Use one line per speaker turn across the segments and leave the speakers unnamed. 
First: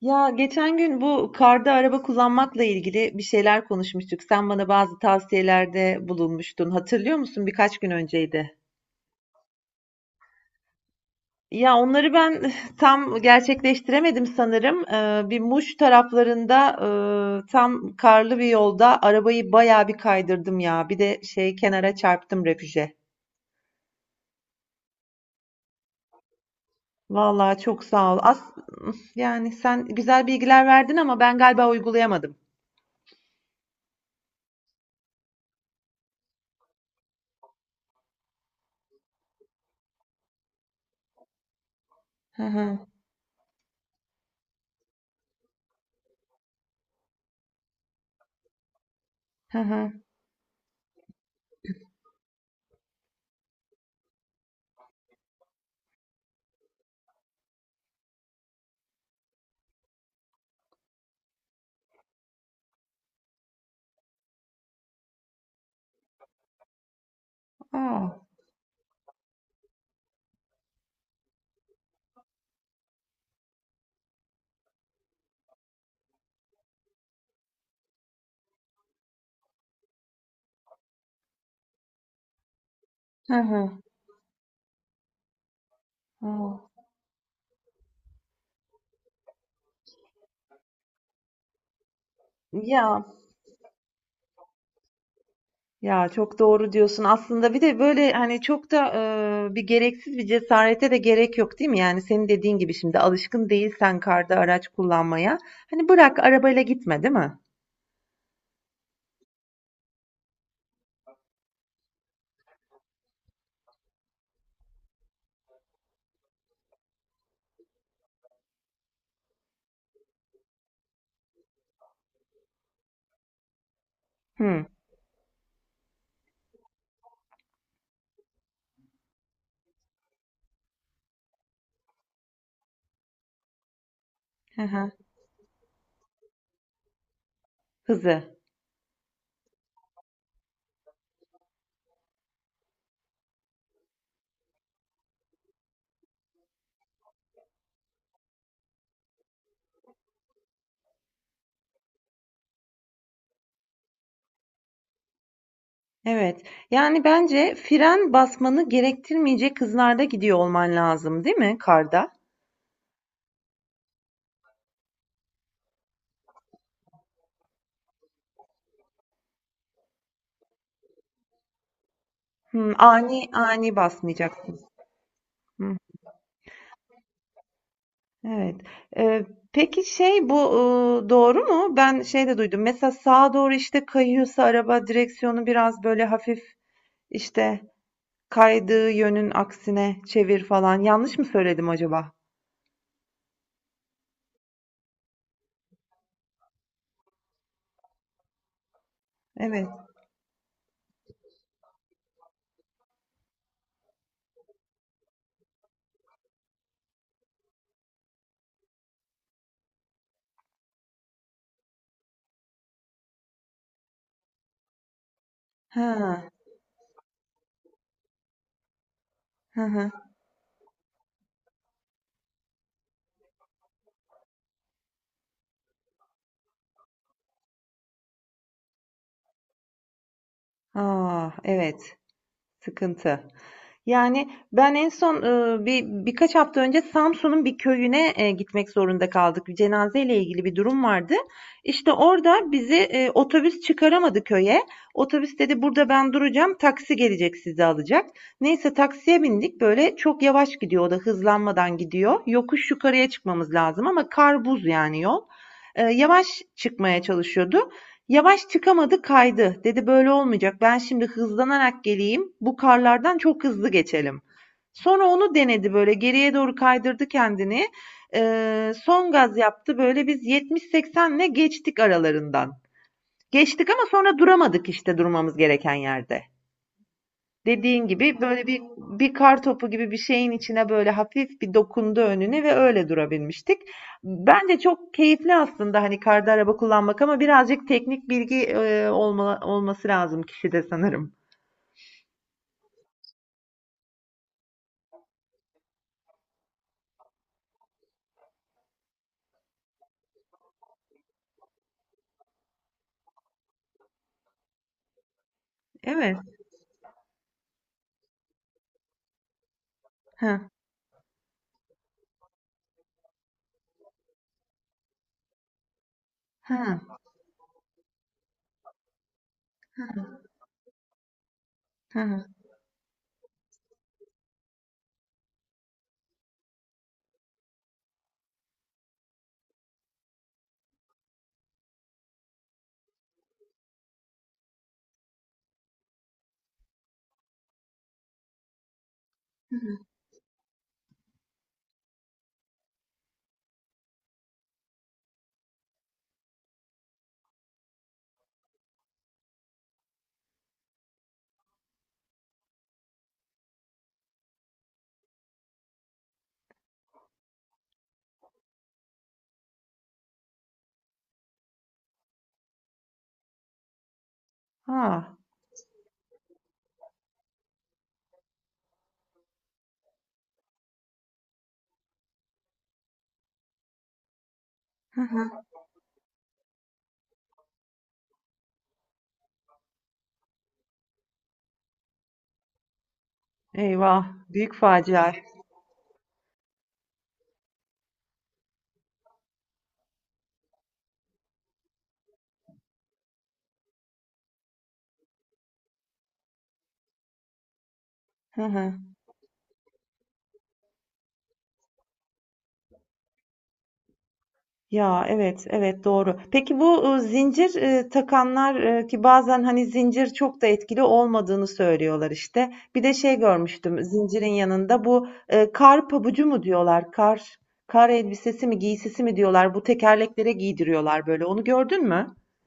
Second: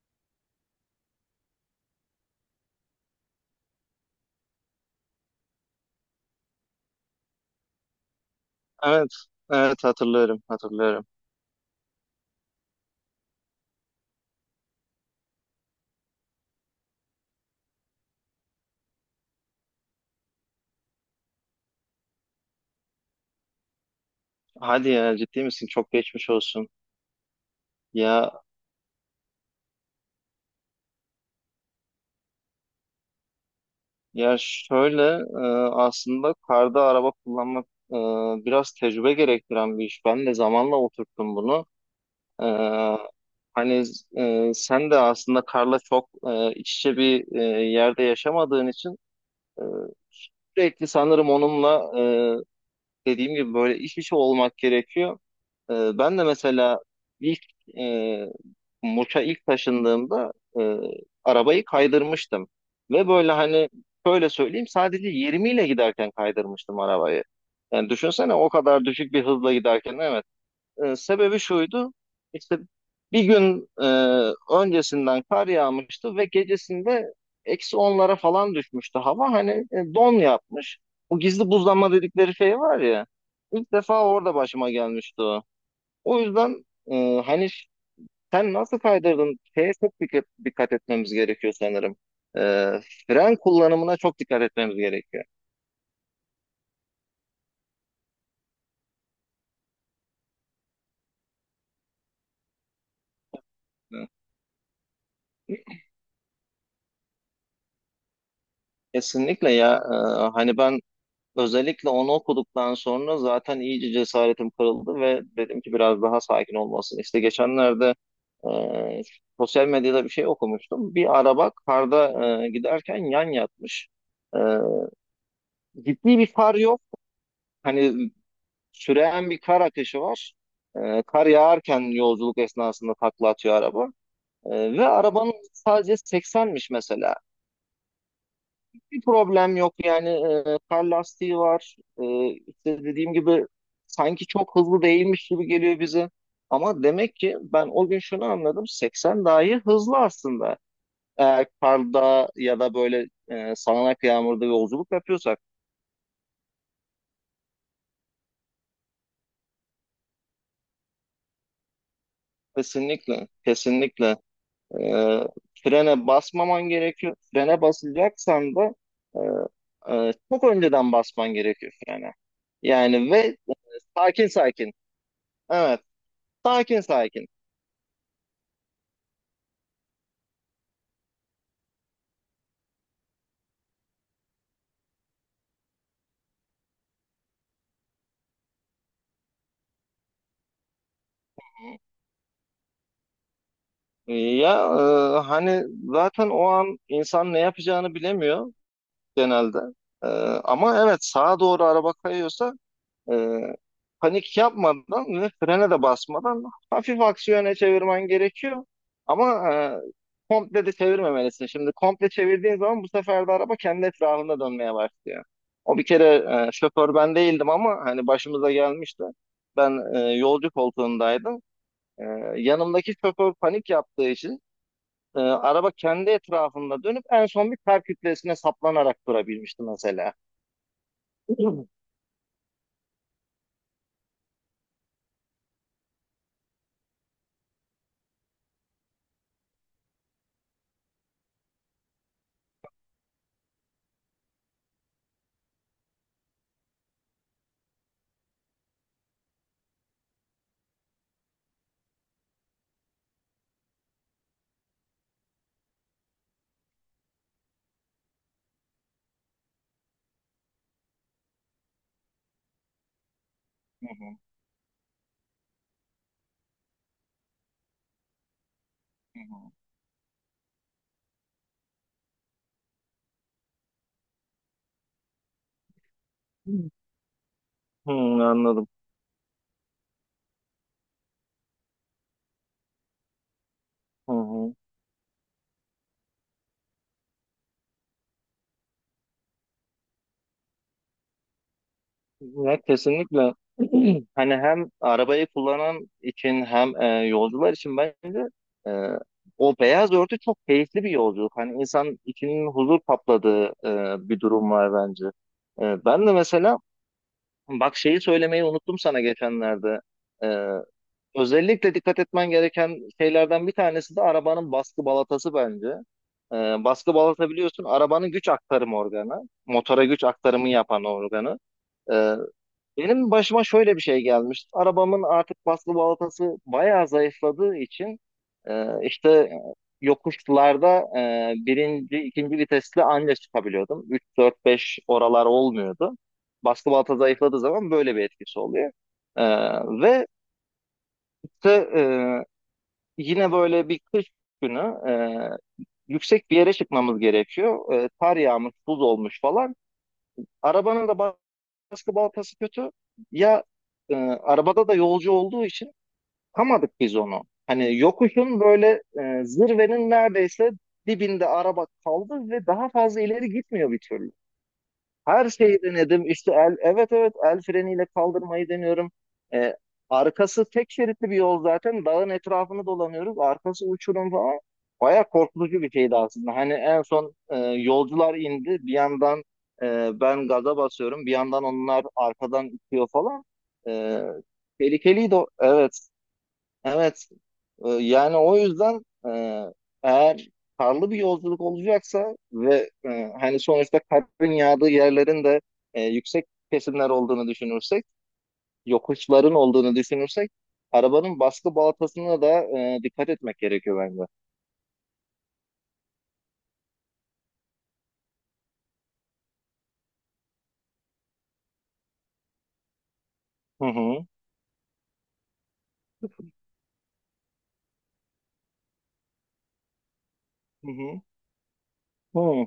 Ya geçen gün bu karda araba kullanmakla ilgili bir şeyler konuşmuştuk. Sen bana bazı tavsiyelerde bulunmuştun. Hatırlıyor musun? Birkaç gün önceydi.
Evet, evet hatırlıyorum, hatırlıyorum.
Ya onları ben tam gerçekleştiremedim sanırım. Bir Muş taraflarında tam karlı bir yolda arabayı bayağı bir kaydırdım ya. Bir de şey kenara çarptım refüje.
Hadi ya ciddi misin? Çok geçmiş olsun.
Vallahi çok sağ ol.
Ya
As yani sen güzel bilgiler verdin ama ben galiba uygulayamadım.
ya şöyle e, aslında karda araba kullanmak e, biraz tecrübe gerektiren bir iş. Ben de zamanla oturttum bunu.
Hı
E,
hı
hani sen de aslında karla çok iç içe bir yerde yaşamadığın için
hı
e,
hı.
sürekli sanırım onunla dediğim gibi böyle iç içe olmak gerekiyor. Ben de mesela ilk e, Muş'a ilk taşındığımda e, arabayı kaydırmıştım. Ve böyle hani şöyle söyleyeyim, sadece 20 ile giderken kaydırmıştım arabayı. Yani
Aa,
düşünsene o kadar düşük bir hızla giderken, evet sebebi şuydu. İşte bir gün öncesinden kar yağmıştı ve gecesinde eksi onlara falan düşmüştü hava. Hani don yapmış. Bu gizli buzlanma dedikleri şey var ya.
hı
İlk
hı.
defa orada başıma gelmişti o. O
Aa.
yüzden hani sen nasıl kaydırdın? Şeye çok dikkat etmemiz gerekiyor sanırım. E,
Ya
fren kullanımına çok dikkat etmemiz gerekiyor.
ya çok doğru diyorsun. Aslında bir de böyle hani çok da bir gereksiz bir cesarete de gerek yok değil mi? Yani senin dediğin gibi şimdi alışkın değilsen karda araç kullanmaya. Hani bırak arabayla gitme değil mi?
Kesinlikle ya. Hani ben özellikle onu okuduktan sonra zaten iyice cesaretim kırıldı ve dedim ki biraz daha sakin olmasın. İşte geçenlerde e, sosyal medyada bir şey okumuştum. Bir araba karda giderken yan yatmış. E,
Hı.
ciddi bir far yok. Hani süren bir kar akışı var. Kar yağarken yolculuk esnasında takla atıyor araba.
Hı
Ve
hı.
arabanın sadece 80'miş mesela.
Hızı.
Bir problem yok yani, kar lastiği var. İşte dediğim gibi sanki çok hızlı değilmiş gibi geliyor bize ama demek ki ben o gün şunu anladım, 80 dahi hızlı aslında eğer karda ya da böyle sağanak yağmurda yolculuk yapıyorsak.
Evet. Yani bence fren basmanı gerektirmeyecek hızlarda gidiyor olman lazım değil mi karda?
Kesinlikle, kesinlikle e, frene basmaman gerekiyor. Frene basacaksan da çok önceden basman gerekiyor frene.
Hı.
Yani ve
Ani
e,
ani
sakin
basmayacaksın.
sakin,
Hı.
evet, sakin sakin.
Evet. Eee, peki şey bu, doğru mu? Ben şey de duydum. Mesela sağa doğru işte kayıyorsa araba direksiyonu biraz böyle hafif işte kaydığı yönün aksine çevir falan. Yanlış mı söyledim acaba?
Ya hani zaten o an insan ne yapacağını bilemiyor genelde.
Evet.
E, ama evet, sağa doğru araba kayıyorsa e, panik yapmadan ve frene de basmadan hafif aksiyona çevirmen gerekiyor. Ama komple de çevirmemelisin. Şimdi komple çevirdiğin zaman bu sefer de araba kendi etrafında dönmeye başlıyor. O bir kere
Ha.
şoför ben değildim ama hani başımıza gelmişti.
Hı hı.
Ben yolcu koltuğundaydım. Ee, yanımdaki şoför panik yaptığı için araba kendi etrafında dönüp en son bir kar kütlesine saplanarak durabilmişti mesela.
A!
Hı
Evet. Sıkıntı. Yani, ben en son, birkaç hafta önce Samsun'un bir köyüne, gitmek zorunda kaldık. Bir cenazeyle ilgili bir durum vardı. İşte, orada bizi, otobüs çıkaramadı köye. Otobüs dedi, "Burada ben duracağım, taksi gelecek sizi alacak." Neyse taksiye bindik. Böyle çok yavaş gidiyor o da, hızlanmadan gidiyor. Yokuş yukarıya çıkmamız lazım ama kar buz yani yol. Yavaş çıkmaya çalışıyordu. Yavaş çıkamadı, kaydı. Dedi böyle olmayacak, ben şimdi hızlanarak geleyim, bu karlardan çok hızlı
hı,
geçelim. Sonra onu denedi böyle geriye doğru kaydırdı kendini. Son
hı
gaz yaptı böyle biz 70-80'le geçtik aralarından. Geçtik ama sonra duramadık işte durmamız gereken yerde.
hı.
Dediğin
Hı,
gibi böyle bir
anladım.
bir kar topu gibi bir şeyin içine böyle hafif bir dokundu önüne ve öyle durabilmiştik.
Hı hı.
Bence çok keyifli aslında hani karda araba kullanmak ama birazcık teknik bilgi olması lazım kişide sanırım.
Ya kesinlikle, hani hem arabayı kullanan için hem yolcular için bence e, o beyaz örtü çok keyifli bir yolculuk. Hani insan içinin huzur kapladığı bir durum var bence. Ben de
Evet.
mesela, bak şeyi söylemeyi unuttum sana geçenlerde. E,
Hı.
Özellikle dikkat etmen gereken şeylerden bir tanesi de arabanın baskı balatası bence. Ee,
Hı.
baskı balata biliyorsun, arabanın güç aktarım organı. Motora güç aktarımı yapan organı.
Hı
Ee,
hı.
benim başıma şöyle bir şey gelmişti. Arabamın artık baskı balatası bayağı zayıfladığı için işte yokuşlarda birinci, ikinci vitesle anca çıkabiliyordum. 3 4 5 oralar olmuyordu. Baskı balata zayıfladığı zaman böyle bir etkisi oluyor. Ee, ve işte, e, yine böyle bir kış günü e, yüksek bir yere çıkmamız gerekiyor. Kar yağmış, buz olmuş falan. Arabanın da baskı baltası kötü. Ya arabada da yolcu olduğu için kamadık biz onu. Hani yokuşun böyle zirvenin neredeyse dibinde araba kaldı ve daha fazla ileri gitmiyor bir türlü.
Ha.
Her şeyi denedim. İşte evet evet el freniyle kaldırmayı deniyorum. Ee, arkası tek şeritli bir yol zaten. Dağın etrafını dolanıyoruz. Arkası uçurum falan.
Hı
Baya
hı.
korkutucu bir şeydi aslında. Hani en son yolcular indi. Bir yandan ben gaza basıyorum, bir yandan onlar arkadan itiyor falan. E,
Eyvah. Büyük facia.
tehlikeliydi. Evet. Evet. Yani o yüzden eğer karlı bir yolculuk olacaksa ve hani sonuçta karın yağdığı yerlerin de yüksek kesimler olduğunu düşünürsek,
Hı hı.
yokuşların olduğunu düşünürsek, arabanın baskı baltasına da dikkat etmek gerekiyor bence.
Ya evet, evet doğru. Peki bu zincir, takanlar, ki bazen, hani, zincir çok da etkili olmadığını söylüyorlar, işte. Bir de şey
Hı
görmüştüm
hı.
zincirin yanında bu, kar pabucu mu diyorlar, kar elbisesi mi, giysisi mi diyorlar, bu tekerleklere
Hı hı.
giydiriyorlar böyle. Onu gördün mü?
Hı.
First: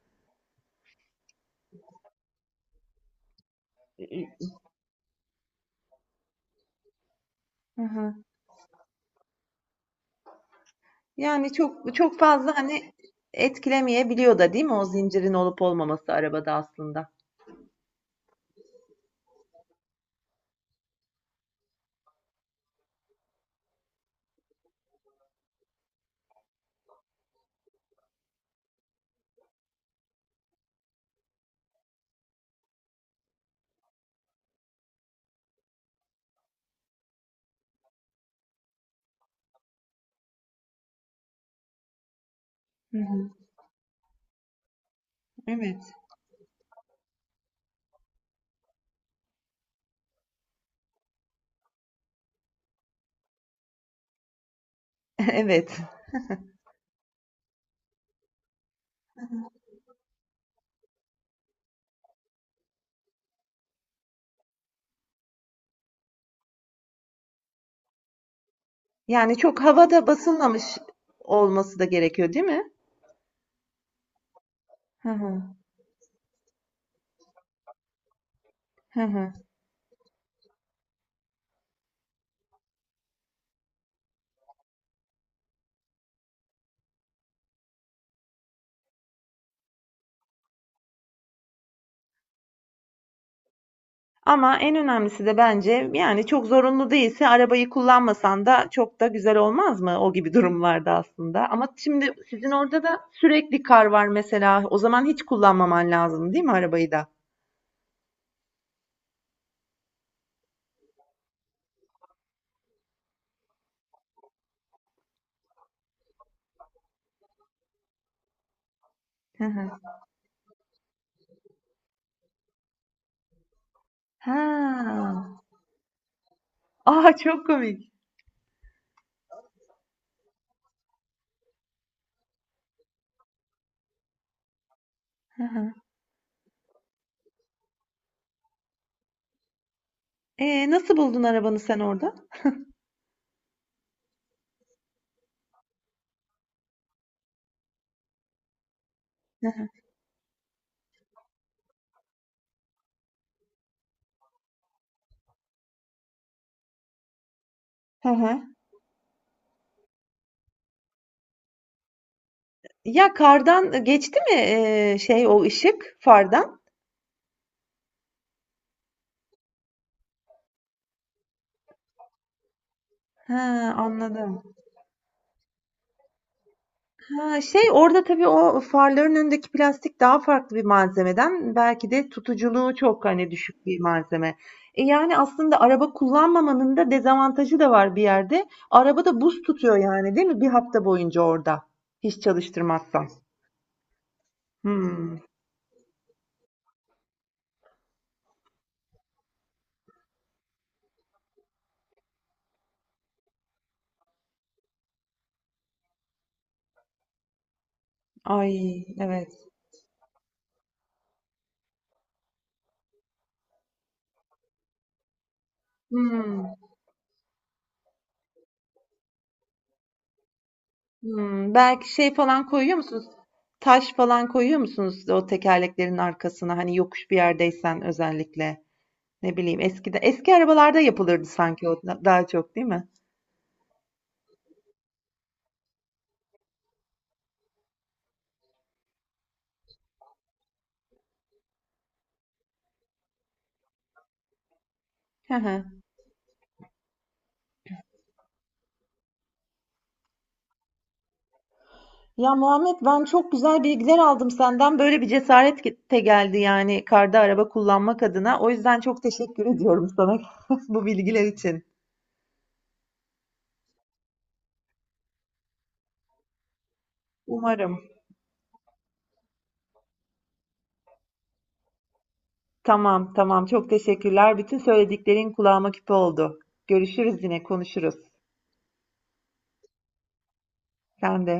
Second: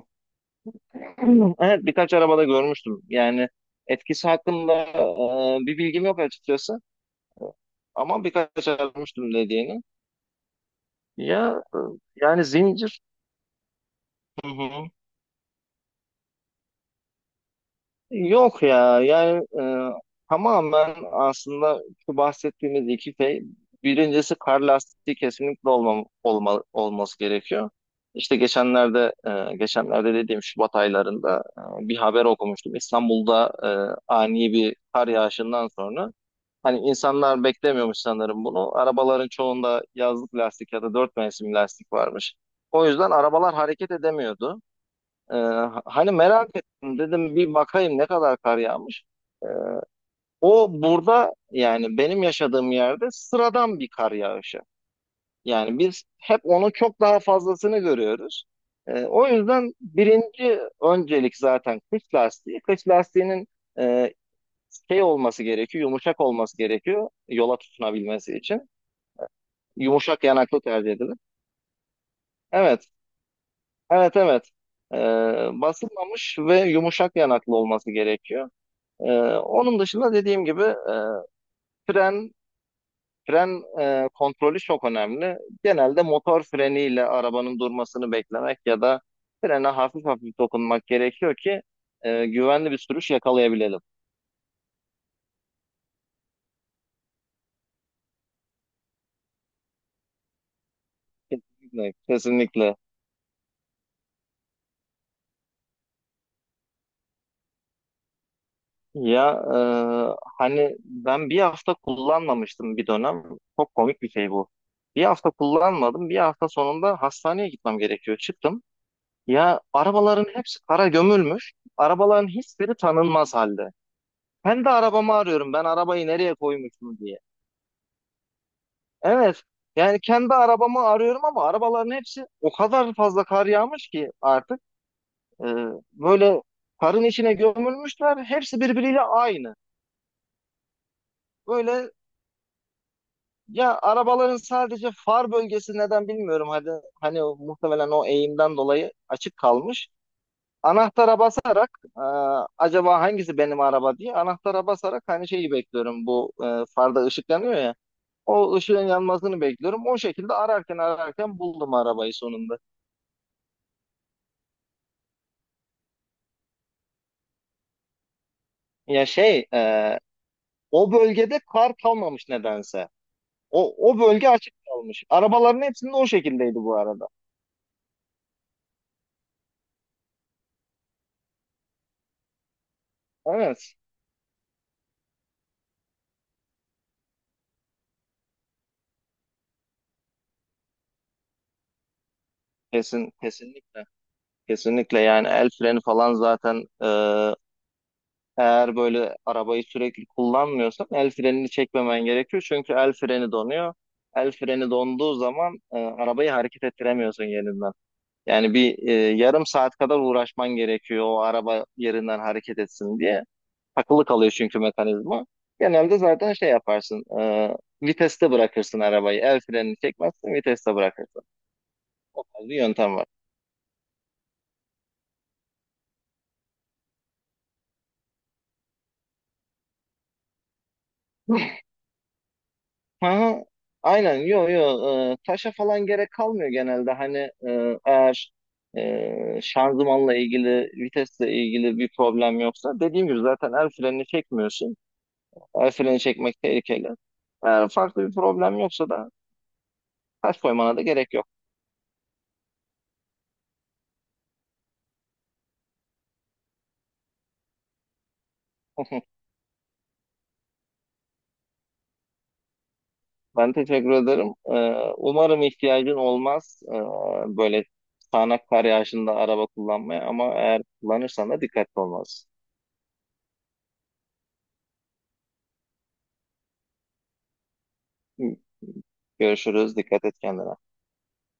Evet, birkaç arabada görmüştüm. Yani etkisi hakkında bir bilgim yok açıkçası,
Hı hı.
ama birkaç arabada görmüştüm dediğini.
Yani
Ya
çok çok
yani
fazla, hani,
zincir.
etkilemeyebiliyor
Hı
da değil mi o
hı.
zincirin olup olmaması arabada aslında?
Yok ya, yani tamamen aslında şu bahsettiğimiz iki şey: birincisi kar lastiği kesinlikle olması gerekiyor. İşte geçenlerde, geçenlerde dediğim Şubat aylarında bir haber okumuştum. İstanbul'da ani bir kar yağışından sonra hani insanlar beklemiyormuş sanırım bunu. Arabaların çoğunda yazlık lastik ya da dört mevsim lastik varmış. O
Hı
yüzden
hı.
arabalar hareket edemiyordu. Ee,
Evet.
hani merak ettim, dedim bir bakayım ne kadar kar yağmış. Ee, o burada, yani benim yaşadığım yerde sıradan bir kar yağışı.
Evet.
Yani biz hep onun çok daha fazlasını görüyoruz. O yüzden birinci öncelik zaten kış lastiği. Kış lastiğinin e, şey olması gerekiyor, yumuşak olması gerekiyor yola tutunabilmesi için.
Yani çok havada
Yumuşak yanaklı
basılmamış
tercih edilir.
olması da gerekiyor, değil mi?
Evet, evet, evet.
Hı hı.
Basılmamış ve yumuşak yanaklı olması gerekiyor.
Hı
Ee,
hı.
onun dışında dediğim gibi, fren fren kontrolü çok önemli. Genelde motor freniyle arabanın durmasını beklemek ya da frene hafif hafif dokunmak gerekiyor ki güvenli bir sürüş yakalayabilelim.
Ama en önemlisi de bence yani çok zorunlu değilse arabayı kullanmasan da çok da güzel olmaz mı o gibi durumlarda aslında. Ama
Kesinlikle,
şimdi sizin
kesinlikle.
orada da sürekli kar var mesela. O zaman hiç kullanmaman lazım, değil mi arabayı da?
Ya hani ben bir hafta kullanmamıştım bir dönem. Çok komik bir şey bu. Bir hafta kullanmadım. Bir hafta sonunda hastaneye gitmem gerekiyor. Çıktım. Ya, arabaların hepsi kara gömülmüş. Arabaların hiçbiri tanınmaz halde. Ben de
Ha.
arabamı arıyorum, ben arabayı nereye koymuşum
A,
diye.
çok komik.
Evet. Yani kendi arabamı arıyorum ama arabaların hepsi o kadar fazla kar yağmış ki artık
Hı
e,
hı.
böyle karın içine gömülmüşler. Hepsi birbiriyle aynı.
Nasıl buldun arabanı sen
Böyle,
orada?
ya, arabaların sadece far bölgesi, neden bilmiyorum. Hadi hani muhtemelen o eğimden dolayı açık
Hı hı.
kalmış. Anahtara basarak, e, acaba hangisi benim araba diye anahtara basarak hani şeyi bekliyorum. Bu farda ışıklanıyor ya.
Hı hı.
O ışığın yanmasını bekliyorum. O şekilde ararken ararken buldum arabayı sonunda.
Ya kardan geçti mi şey o ışık fardan?
Ya şey, o bölgede kar kalmamış nedense.
He,
O bölge
anladım.
açık kalmış. Arabaların hepsinde o şekildeydi bu arada.
Ha, şey orada tabii o farların önündeki plastik daha farklı bir malzemeden belki de tutuculuğu çok hani düşük
Evet.
bir malzeme. E, yani aslında araba kullanmamanın da dezavantajı da var bir yerde. Araba da buz tutuyor yani değil mi? Bir hafta boyunca orada. Hiç çalıştırmazsan.
Kesin, kesinlikle. Kesinlikle,
Hmm.
yani el freni falan zaten eğer böyle arabayı sürekli kullanmıyorsan el frenini çekmemen gerekiyor. Çünkü el freni donuyor. El freni donduğu zaman arabayı hareket ettiremiyorsun yerinden. Yani
Ay
bir
evet.
yarım saat kadar uğraşman gerekiyor o araba yerinden hareket etsin diye. Takılı kalıyor çünkü mekanizma. Genelde zaten
Hımm.
şey yaparsın, viteste bırakırsın arabayı. El frenini çekmezsin, viteste bırakırsın.
Hımm. Belki şey
O
falan
tarz bir
koyuyor
yöntem
musunuz?
var.
Taş falan koyuyor musunuz o tekerleklerin arkasına? Hani yokuş bir yerdeysen özellikle. Ne bileyim eskide eski arabalarda yapılırdı sanki o da daha çok değil mi?
Aha, aynen, yo yo, taşa falan gerek kalmıyor genelde. Hani eğer şanzımanla ilgili, vitesle ilgili bir problem yoksa dediğim gibi zaten el frenini çekmiyorsun.
Hı hı.
El freni çekmek tehlikeli. Eğer farklı bir problem yoksa da taş koymana da gerek yok.
Ya Muhammed ben çok güzel bilgiler aldım senden. Böyle bir cesaret ge- de geldi yani karda araba kullanmak adına. O yüzden çok teşekkür ediyorum sana bu bilgiler için.
Ben teşekkür ederim. Umarım ihtiyacın olmaz, böyle
Umarım.
sağanak kar yağışında araba kullanmaya, ama eğer kullanırsan da dikkatli olmalısın.
Tamam tamam çok teşekkürler. Bütün söylediklerin kulağıma küpe oldu. Görüşürüz yine konuşuruz.
Görüşürüz. Dikkat et kendine.
Sen de.